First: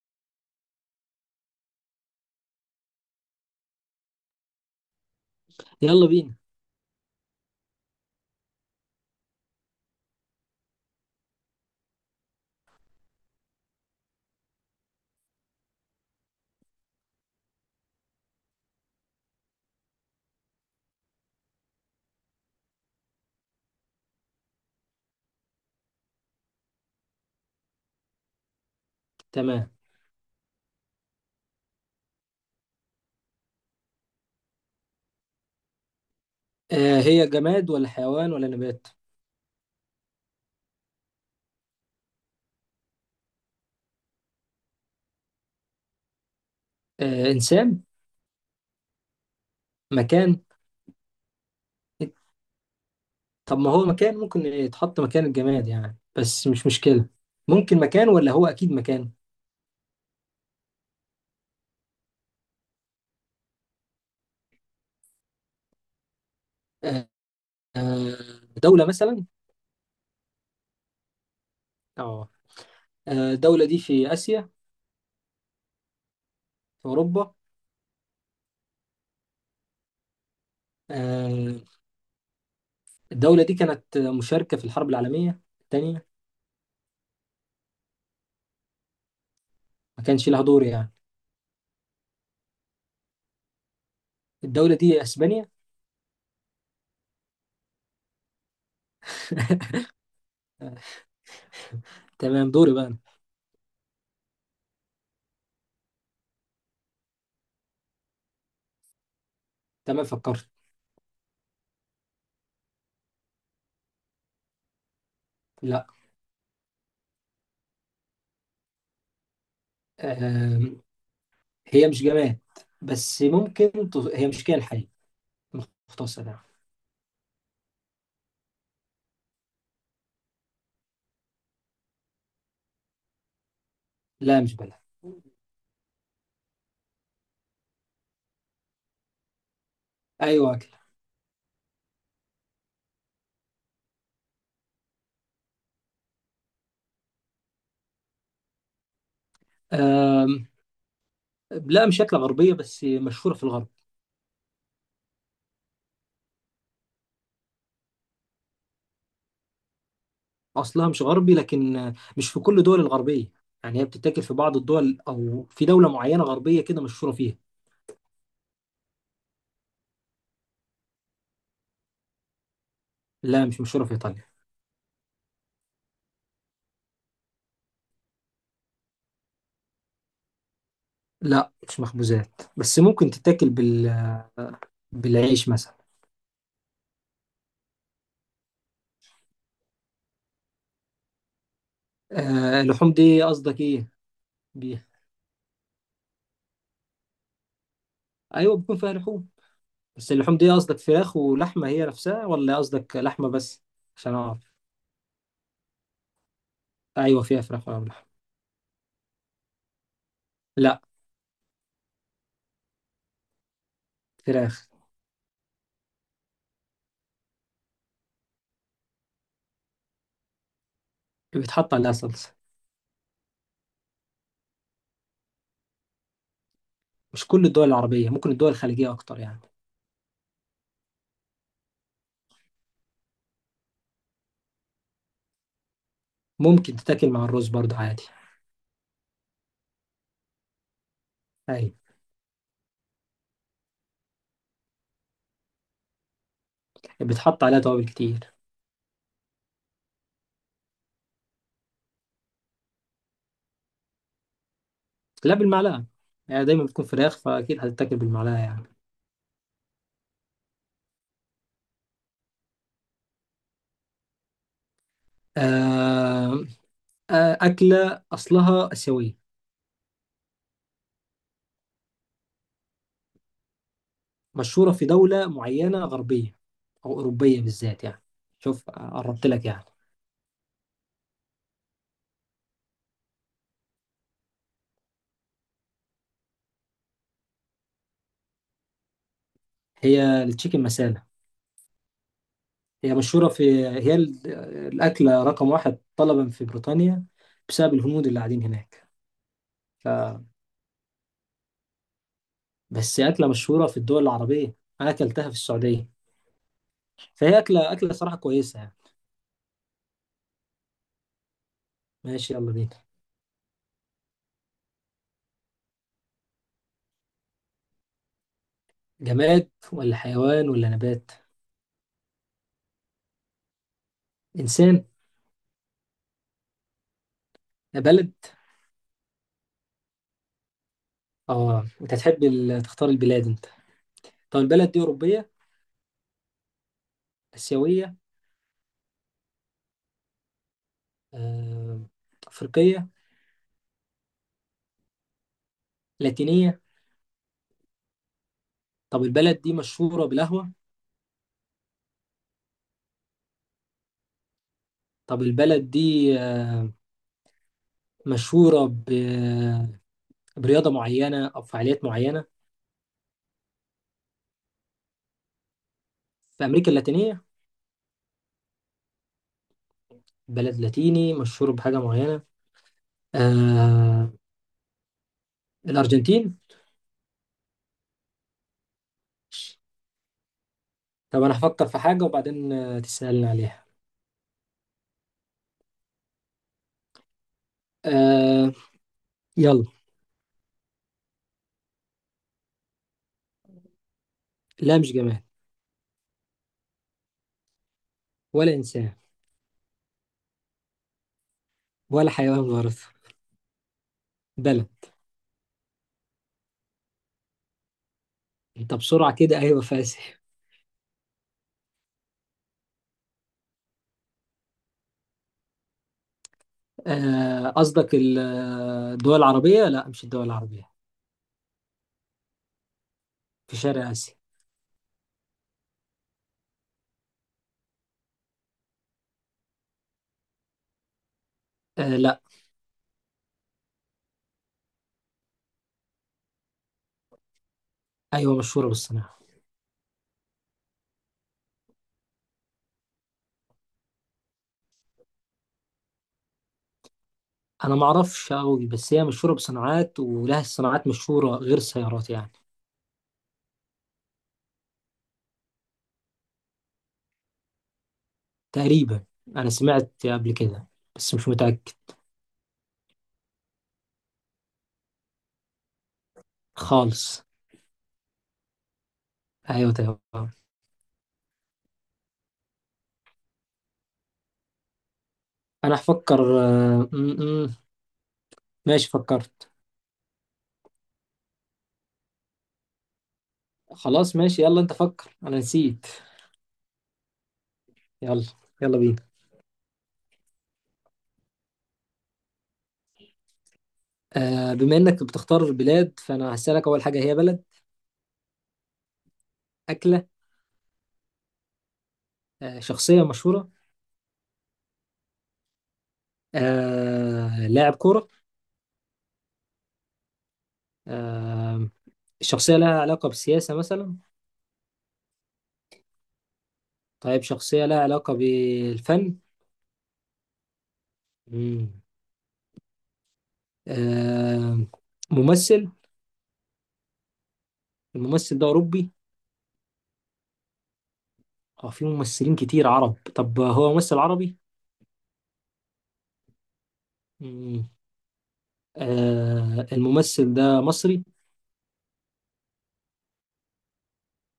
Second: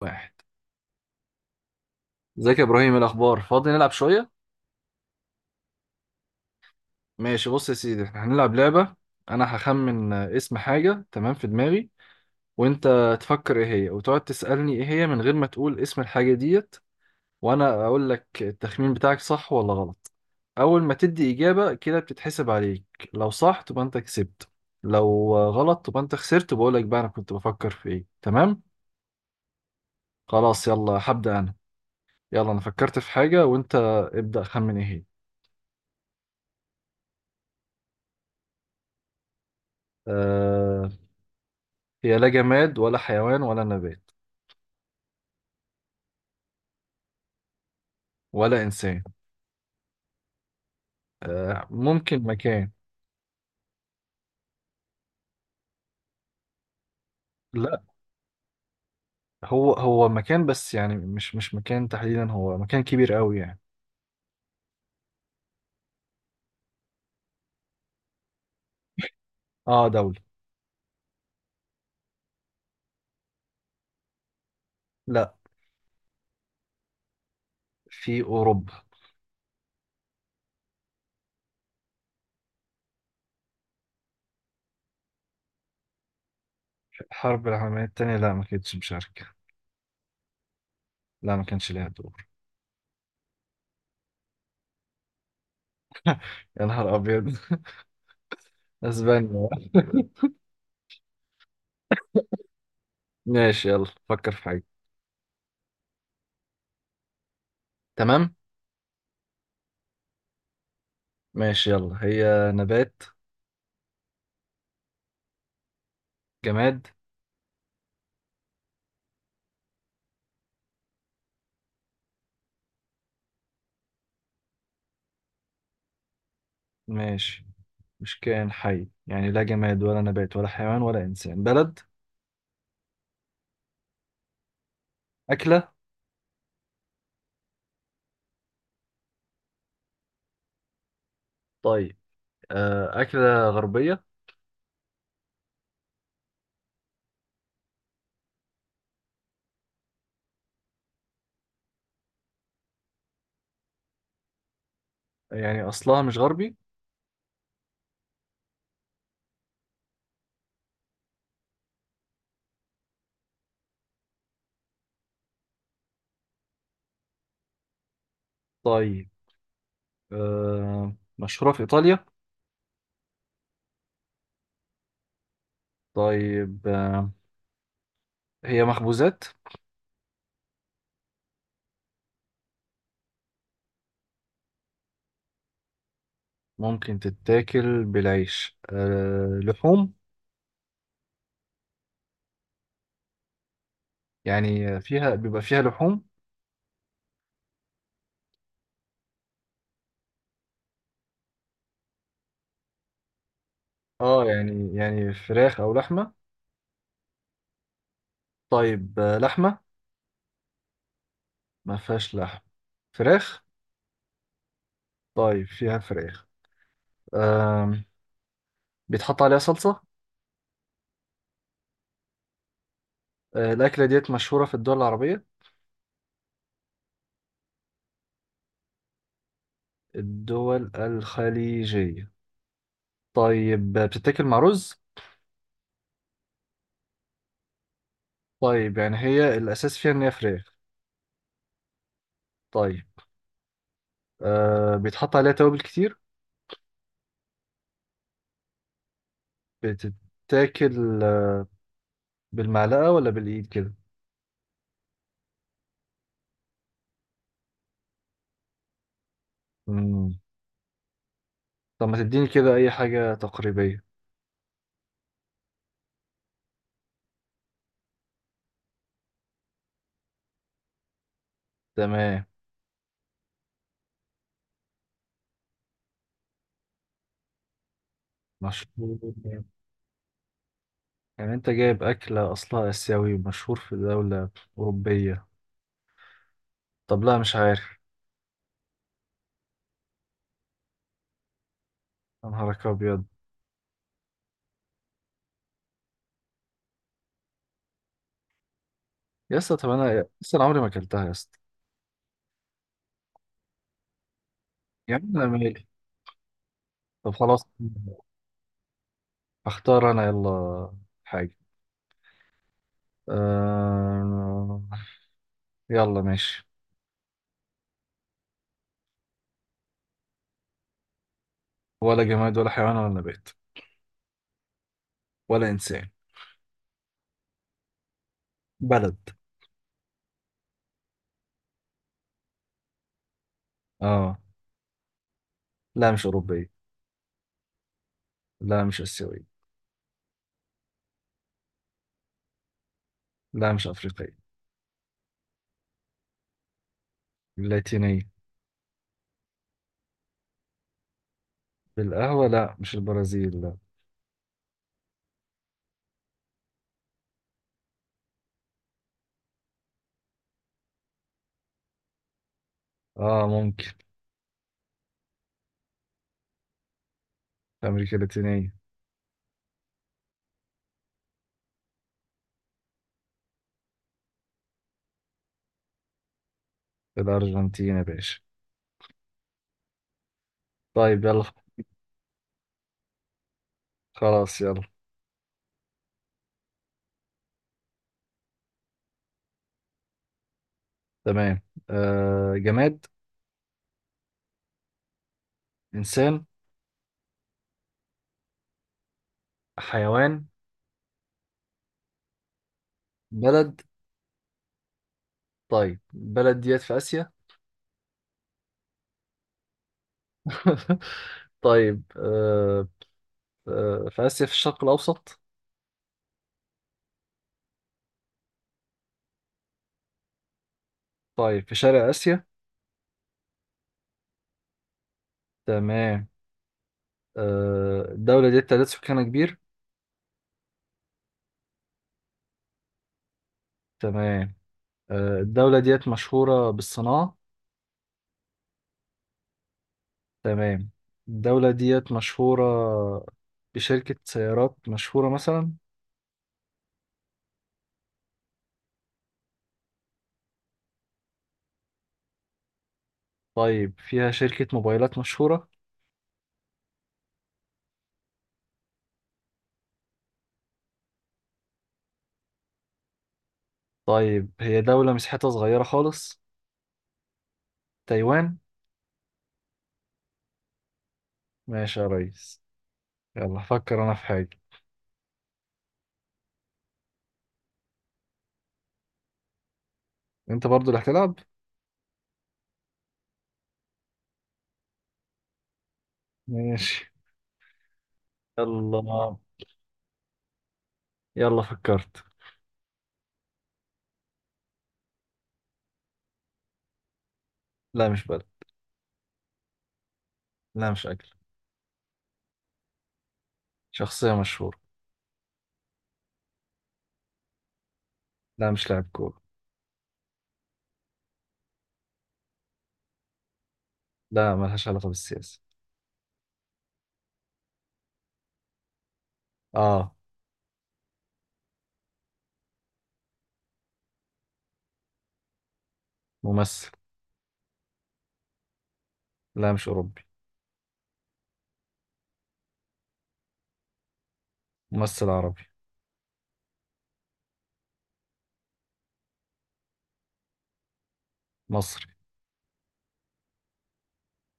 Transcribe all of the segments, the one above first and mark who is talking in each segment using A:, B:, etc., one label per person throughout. A: واحد. ازيك يا ابراهيم؟ إيه الاخبار؟ فاضي نلعب شويه؟
B: يلا بينا.
A: ماشي، بص يا سيدي، احنا هنلعب لعبه. انا هخمن اسم حاجه تمام في دماغي، وانت تفكر ايه هي وتقعد تسالني ايه هي من غير ما تقول اسم الحاجه ديت، وانا اقول لك التخمين بتاعك صح ولا غلط. اول ما تدي اجابه كده بتتحسب عليك. لو صح تبقى انت كسبت، لو غلط تبقى انت خسرت وبقول لك بقى انا كنت بفكر في ايه. تمام؟
B: تمام.
A: خلاص، يلا هبدا انا. يلا انا فكرت في حاجه، وانت ابدا خمن ايه هي.
B: هي جماد ولا حيوان ولا نبات؟
A: أه... هي لا جماد ولا حيوان ولا نبات.
B: إنسان؟
A: ولا إنسان.
B: مكان.
A: آه، ممكن مكان.
B: طب ما هو مكان، ممكن يتحط مكان الجماد يعني، بس مش مشكلة. ممكن
A: لا.
B: مكان ولا هو أكيد مكان؟
A: هو هو مكان، بس يعني مش مكان تحديدا، هو مكان كبير قوي يعني.
B: آه. آه، دولة مثلا؟
A: اه، دولة.
B: اه. الدولة دي في آسيا؟
A: لا.
B: في أوروبا؟
A: في أوروبا.
B: آه. الدولة دي كانت مشاركة في الحرب العالمية الثانية؟
A: الحرب العالمية التانية؟ لا ما كانتش مشاركة.
B: ما كانش لها دور يعني؟
A: لا ما كانش ليها دور.
B: الدولة دي أسبانيا.
A: يا نهار أبيض! أسبانيا؟
B: آه. تمام، دوري بقى أنا.
A: ماشي يلا، فكر في حاجة. تمام.
B: تمام، فكرت.
A: ماشي يلا، هي نبات؟
B: لا.
A: جماد؟
B: آه، هي مش جماد، بس ممكن هي مش كائن حي، مختصر يعني.
A: ماشي. مش كائن حي يعني، لا جماد ولا نبات ولا حيوان ولا إنسان. بلد؟
B: لا، مش بلد.
A: أكلة؟
B: ايوه، اكل.
A: طيب. آه، أكلة غربية؟
B: أم... لا، مش اكله غربيه، بس مشهوره في الغرب.
A: يعني أصلها مش غربي.
B: اصلها مش غربي، لكن مش في كل الدول الغربيه. يعني هي بتتاكل في بعض الدول، او في دوله معينه غربيه كده مشهوره فيها.
A: طيب. آه، مشهورة في إيطاليا؟
B: لا، مش مشهوره في ايطاليا.
A: طيب هي مخبوزات؟
B: لا، مش مخبوزات، بس ممكن تتاكل بالعيش مثلا.
A: ممكن تتاكل بالعيش. لحوم؟
B: اللحوم دي قصدك ايه؟
A: يعني
B: بيها،
A: فيها بيبقى فيها لحوم.
B: ايوه بيكون فيها لحوم. بس اللحوم دي قصدك فراخ ولحمة هي نفسها، ولا قصدك لحمة بس؟ عشان
A: اه،
B: أعرف.
A: يعني فراخ أو لحمة.
B: أيوة فيها فراخ ولا لحمة؟
A: طيب لحمة؟
B: لا.
A: ما فيهاش لحم. فراخ.
B: فراخ.
A: طيب فيها فراخ. آم، بيتحط عليها صلصة؟
B: بيتحط عليها صلصة.
A: آه، الأكلة ديت مشهورة في الدول العربية؟
B: مش كل الدول العربية، ممكن الدول الخليجية أكتر يعني.
A: الدول الخليجية. طيب بتتاكل مع رز؟
B: ممكن تتاكل مع الرز برضه عادي.
A: طيب يعني هي الأساس فيها إن هي فراخ.
B: أيوة.
A: طيب بيتحط عليها توابل كتير.
B: بيتحط عليها توابل كتير.
A: بتتاكل بالمعلقة ولا بالإيد كده؟
B: لا، بالمعلقة. يعني دايما بتكون فراخ فأكيد هتتاكل بالمعلقة يعني.
A: مم. طب ما تديني كده أي حاجة تقريبية.
B: آه. أكلة أصلها آسيوية،
A: تمام.
B: مشهورة في دولة معينة غربية، أو أوروبية بالذات يعني. شوف،
A: مشهور؟
B: قربت لك يعني.
A: يعني أنت جايب أكلة أصلها آسيوي ومشهور في دولة أوروبية؟ طب لا، مش عارف.
B: هي التشيكن مسالة.
A: يا نهارك
B: هي
A: أبيض!
B: مشهورة في هي ال- الأكلة رقم واحد طلبا في بريطانيا، بسبب الهنود اللي قاعدين هناك.
A: يا اسطى طب
B: ف...
A: أنا عمري ما أكلتها يا اسطى.
B: بس هي أكلة مشهورة في الدول العربية. أنا
A: يا عم
B: أكلتها
A: أنا
B: في
A: مالي.
B: السعودية.
A: طب
B: فهي
A: خلاص،
B: أكلة صراحة كويسة يعني.
A: أختار أنا يلا حاجة.
B: ماشي، يلا بينا.
A: آه... يلا ماشي.
B: جماد ولا حيوان ولا نبات؟
A: ولا جماد ولا حيوان ولا نبات.
B: إنسان؟
A: ولا إنسان.
B: بلد؟
A: بلد.
B: أنت تحب تختار البلاد أنت.
A: آه.
B: طب البلد دي أوروبية؟
A: لا مش أوروبية.
B: آسيوية؟
A: لا مش آسيوية.
B: آه... أفريقية؟
A: لا مش أفريقية.
B: لاتينية؟
A: اللاتينية؟
B: طب البلد دي مشهورة بالقهوة؟
A: بالقهوة؟ لا مش البرازيل، لا.
B: طب البلد دي آه، مشهورة برياضة معينة أو فعاليات معينة؟
A: آه ممكن.
B: في أمريكا اللاتينية.
A: في أمريكا اللاتينية.
B: بلد لاتيني مشهور بحاجة معينة. آه. الأرجنتين.
A: في الأرجنتين يا باشا! طيب
B: طب
A: يلا.
B: أنا هفكر في حاجة وبعدين تسألني عليها.
A: خلاص يلا.
B: آه. يلا.
A: تمام. آه، جماد؟
B: لا، مش جماد.
A: إنسان؟
B: ولا إنسان.
A: حيوان؟
B: ولا حيوان برضه.
A: بلد؟
B: بلد.
A: طيب بلد ديت في آسيا؟
B: أنت بسرعة كده، أيوة فاسح.
A: طيب آه، في آسيا في الشرق الأوسط؟
B: قصدك الدول العربية؟ لا، مش الدول العربية.
A: طيب في شرق آسيا.
B: في شرق آسيا.
A: تمام. آه، الدولة ديت تعداد سكانها كبير؟
B: لا.
A: تمام. آه، الدولة ديت مشهورة بالصناعة؟
B: أيوة مشهورة بالصناعة.
A: تمام. الدولة ديت مشهورة بشركة سيارات مشهورة مثلا؟
B: أنا معرفش أوي، بس هي مشهورة بصناعات، ولها صناعات مشهورة غير السيارات يعني.
A: طيب فيها شركة موبايلات مشهورة؟
B: تقريبا، انا سمعت قبل كده بس مش متأكد.
A: طيب هي دولة مساحتها صغيرة خالص.
B: خالص.
A: تايوان؟
B: ايوه تمام.
A: ماشي يا ريس. يلا فكر أنا في حاجة.
B: انا هفكر آه، م- م. ماشي، فكرت.
A: أنت برضو اللي هتلعب.
B: خلاص، ماشي، يلا انت فكر انا نسيت.
A: ماشي.
B: يلا. يلا بينا.
A: يلا. يلا فكرت.
B: بما انك بتختار بلاد فانا هسألك اول حاجة، هي بلد؟
A: لا مش بلد.
B: أكلة؟
A: لا مش أكل.
B: شخصية مشهورة؟
A: شخصية مشهورة.
B: لاعب كورة؟
A: لا مش لاعب كورة.
B: آه، الشخصية لها علاقة بالسياسة مثلا؟
A: لا ملهاش علاقة بالسياسة.
B: طيب شخصية لها علاقة بالفن.
A: اه.
B: مم. آه، ممثل؟
A: ممثل.
B: الممثل ده أوروبي؟
A: لا مش أوروبي.
B: اه، في ممثلين كتير عرب، طب هو ممثل عربي؟
A: ممثل عربي.
B: مم. الممثل ده مصري؟
A: مصري.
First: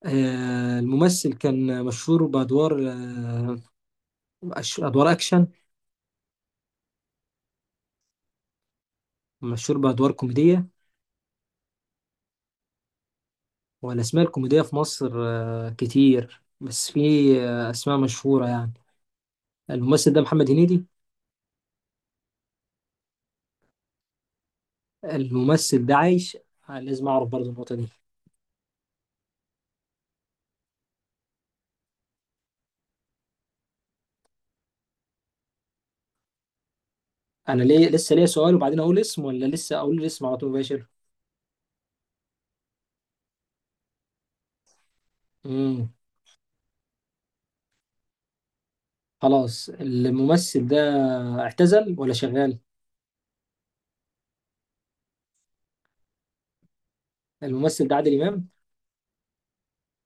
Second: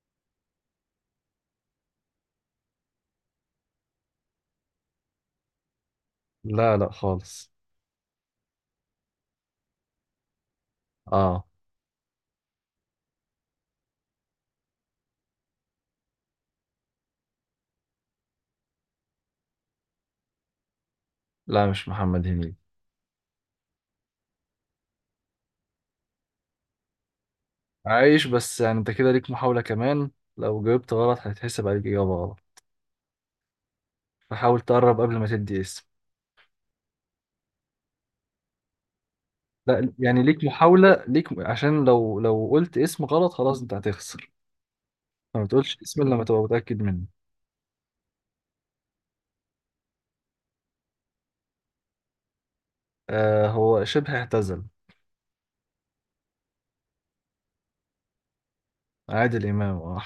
B: الممثل كان مشهور بأدوار أدوار أكشن؟
A: لا لا خالص.
B: مشهور بأدوار كوميدية.
A: آه.
B: والأسماء الكوميدية في مصر كتير، بس في أسماء مشهورة يعني. الممثل ده محمد هنيدي؟
A: لا مش محمد هنيدي.
B: الممثل ده عايش؟ لازم أعرف برضه النقطة دي.
A: عايش، بس يعني أنت كده ليك محاولة كمان. لو جاوبت غلط هيتحسب عليك إجابة غلط. فحاول تقرب قبل ما تدي اسم.
B: أنا ليه لسه ليا سؤال وبعدين أقول اسم، ولا لسه
A: لا،
B: أقول
A: يعني
B: الاسم على
A: ليك
B: طول مباشر؟
A: محاولة، ليك عشان لو قلت اسم غلط خلاص أنت هتخسر. فما تقولش
B: مم.
A: اسم إلا لما تبقى متأكد منه.
B: خلاص، الممثل ده اعتزل ولا شغال؟
A: آه هو شبه اعتزل.
B: الممثل ده عادل إمام.
A: عادل إمام، آه.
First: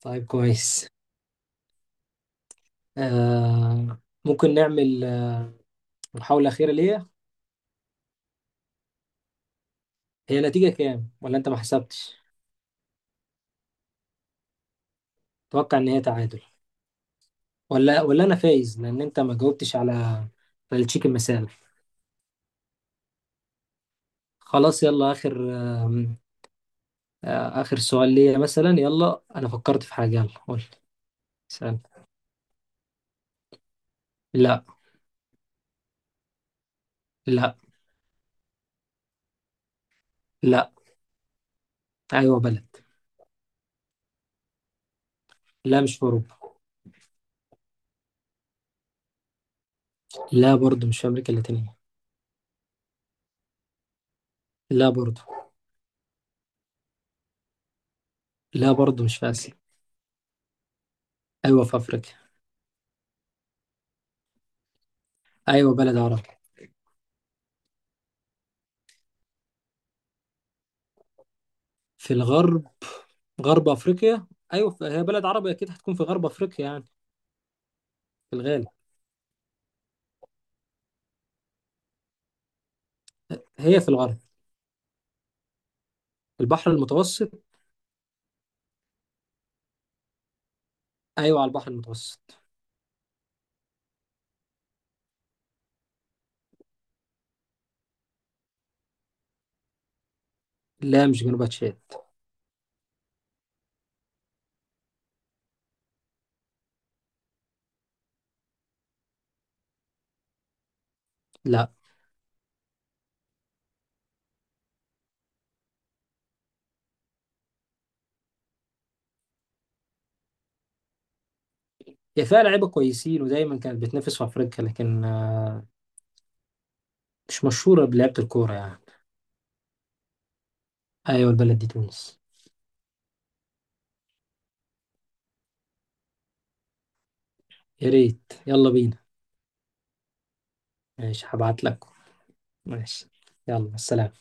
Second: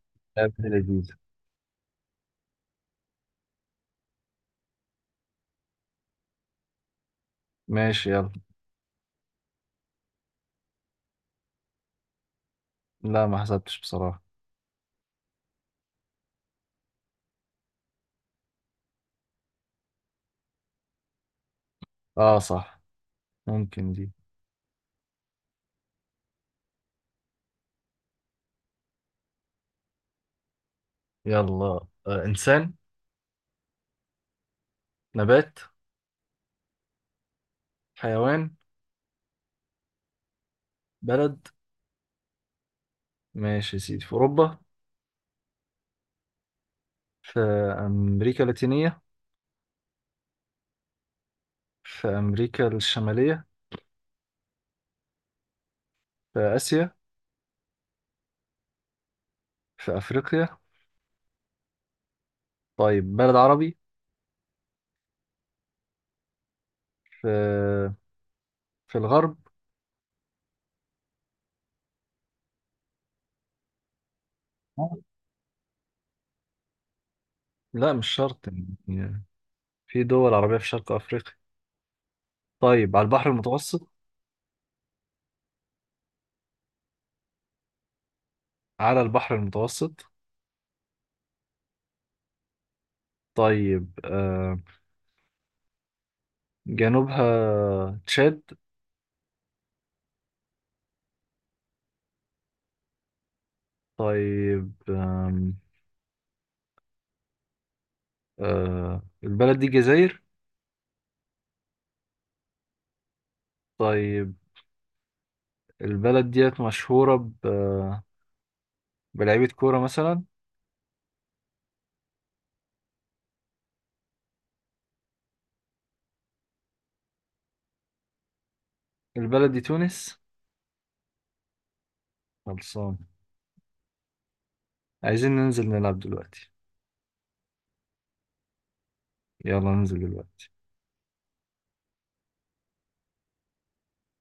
B: طيب،
A: يا ابن
B: كويس.
A: لذيذ!
B: آه ممكن نعمل محاولة أخيرة ليا.
A: ماشي يلا.
B: هي نتيجة كام، ولا أنت ما حسبتش؟
A: لا ما حسبتش بصراحة.
B: أتوقع إن هي تعادل، ولا أنا فايز، لأن أنت ما جاوبتش على التشيكن مثال.
A: آه صح. ممكن دي.
B: خلاص يلا، آخر آه آه، آخر سؤال ليا مثلا، يلا أنا فكرت في حاجة، يلا قول
A: يلا.
B: سأل.
A: آه، إنسان؟
B: لا.
A: نبات؟
B: لا.
A: حيوان؟
B: لا.
A: بلد؟
B: أيوه، بلد.
A: ماشي يا سيدي، في أوروبا؟
B: لا، مش في أوروبا.
A: في أمريكا اللاتينية؟
B: لا برضه، مش في أمريكا اللاتينية.
A: في أمريكا الشمالية؟
B: لا برضه.
A: في آسيا؟
B: لا برضه، مش في آسيا.
A: في أفريقيا؟
B: أيوه، في أفريقيا.
A: طيب بلد عربي.
B: أيوه، بلد عربي.
A: في في الغرب؟
B: في الغرب، غرب افريقيا. ايوه، هي بلد عربي اكيد هتكون في غرب افريقيا يعني.
A: لا مش
B: في
A: شرط.
B: الغالب.
A: يعني في دول عربية في شرق أفريقيا. طيب على البحر
B: هي
A: المتوسط؟
B: في الغرب، البحر المتوسط.
A: على البحر المتوسط.
B: ايوه، على البحر المتوسط.
A: طيب جنوبها تشاد؟
B: لا، مش جنوب تشاد.
A: طيب البلد دي جزائر؟
B: لا.
A: طيب البلد ديت مشهورة بلعيبة كورة مثلا؟
B: هي فيها لعيبه كويسين، ودايما كانت بتنافس في افريقيا، لكن مش مشهوره بلعبه الكوره يعني.
A: البلد دي تونس؟
B: ايوه، البلد دي تونس.
A: خلصان. عايزين ننزل نلعب دلوقتي.
B: يا ريت، يلا بينا.
A: يلا ننزل دلوقتي.
B: ماشي، هبعت لك. ماشي. يلا، السلام.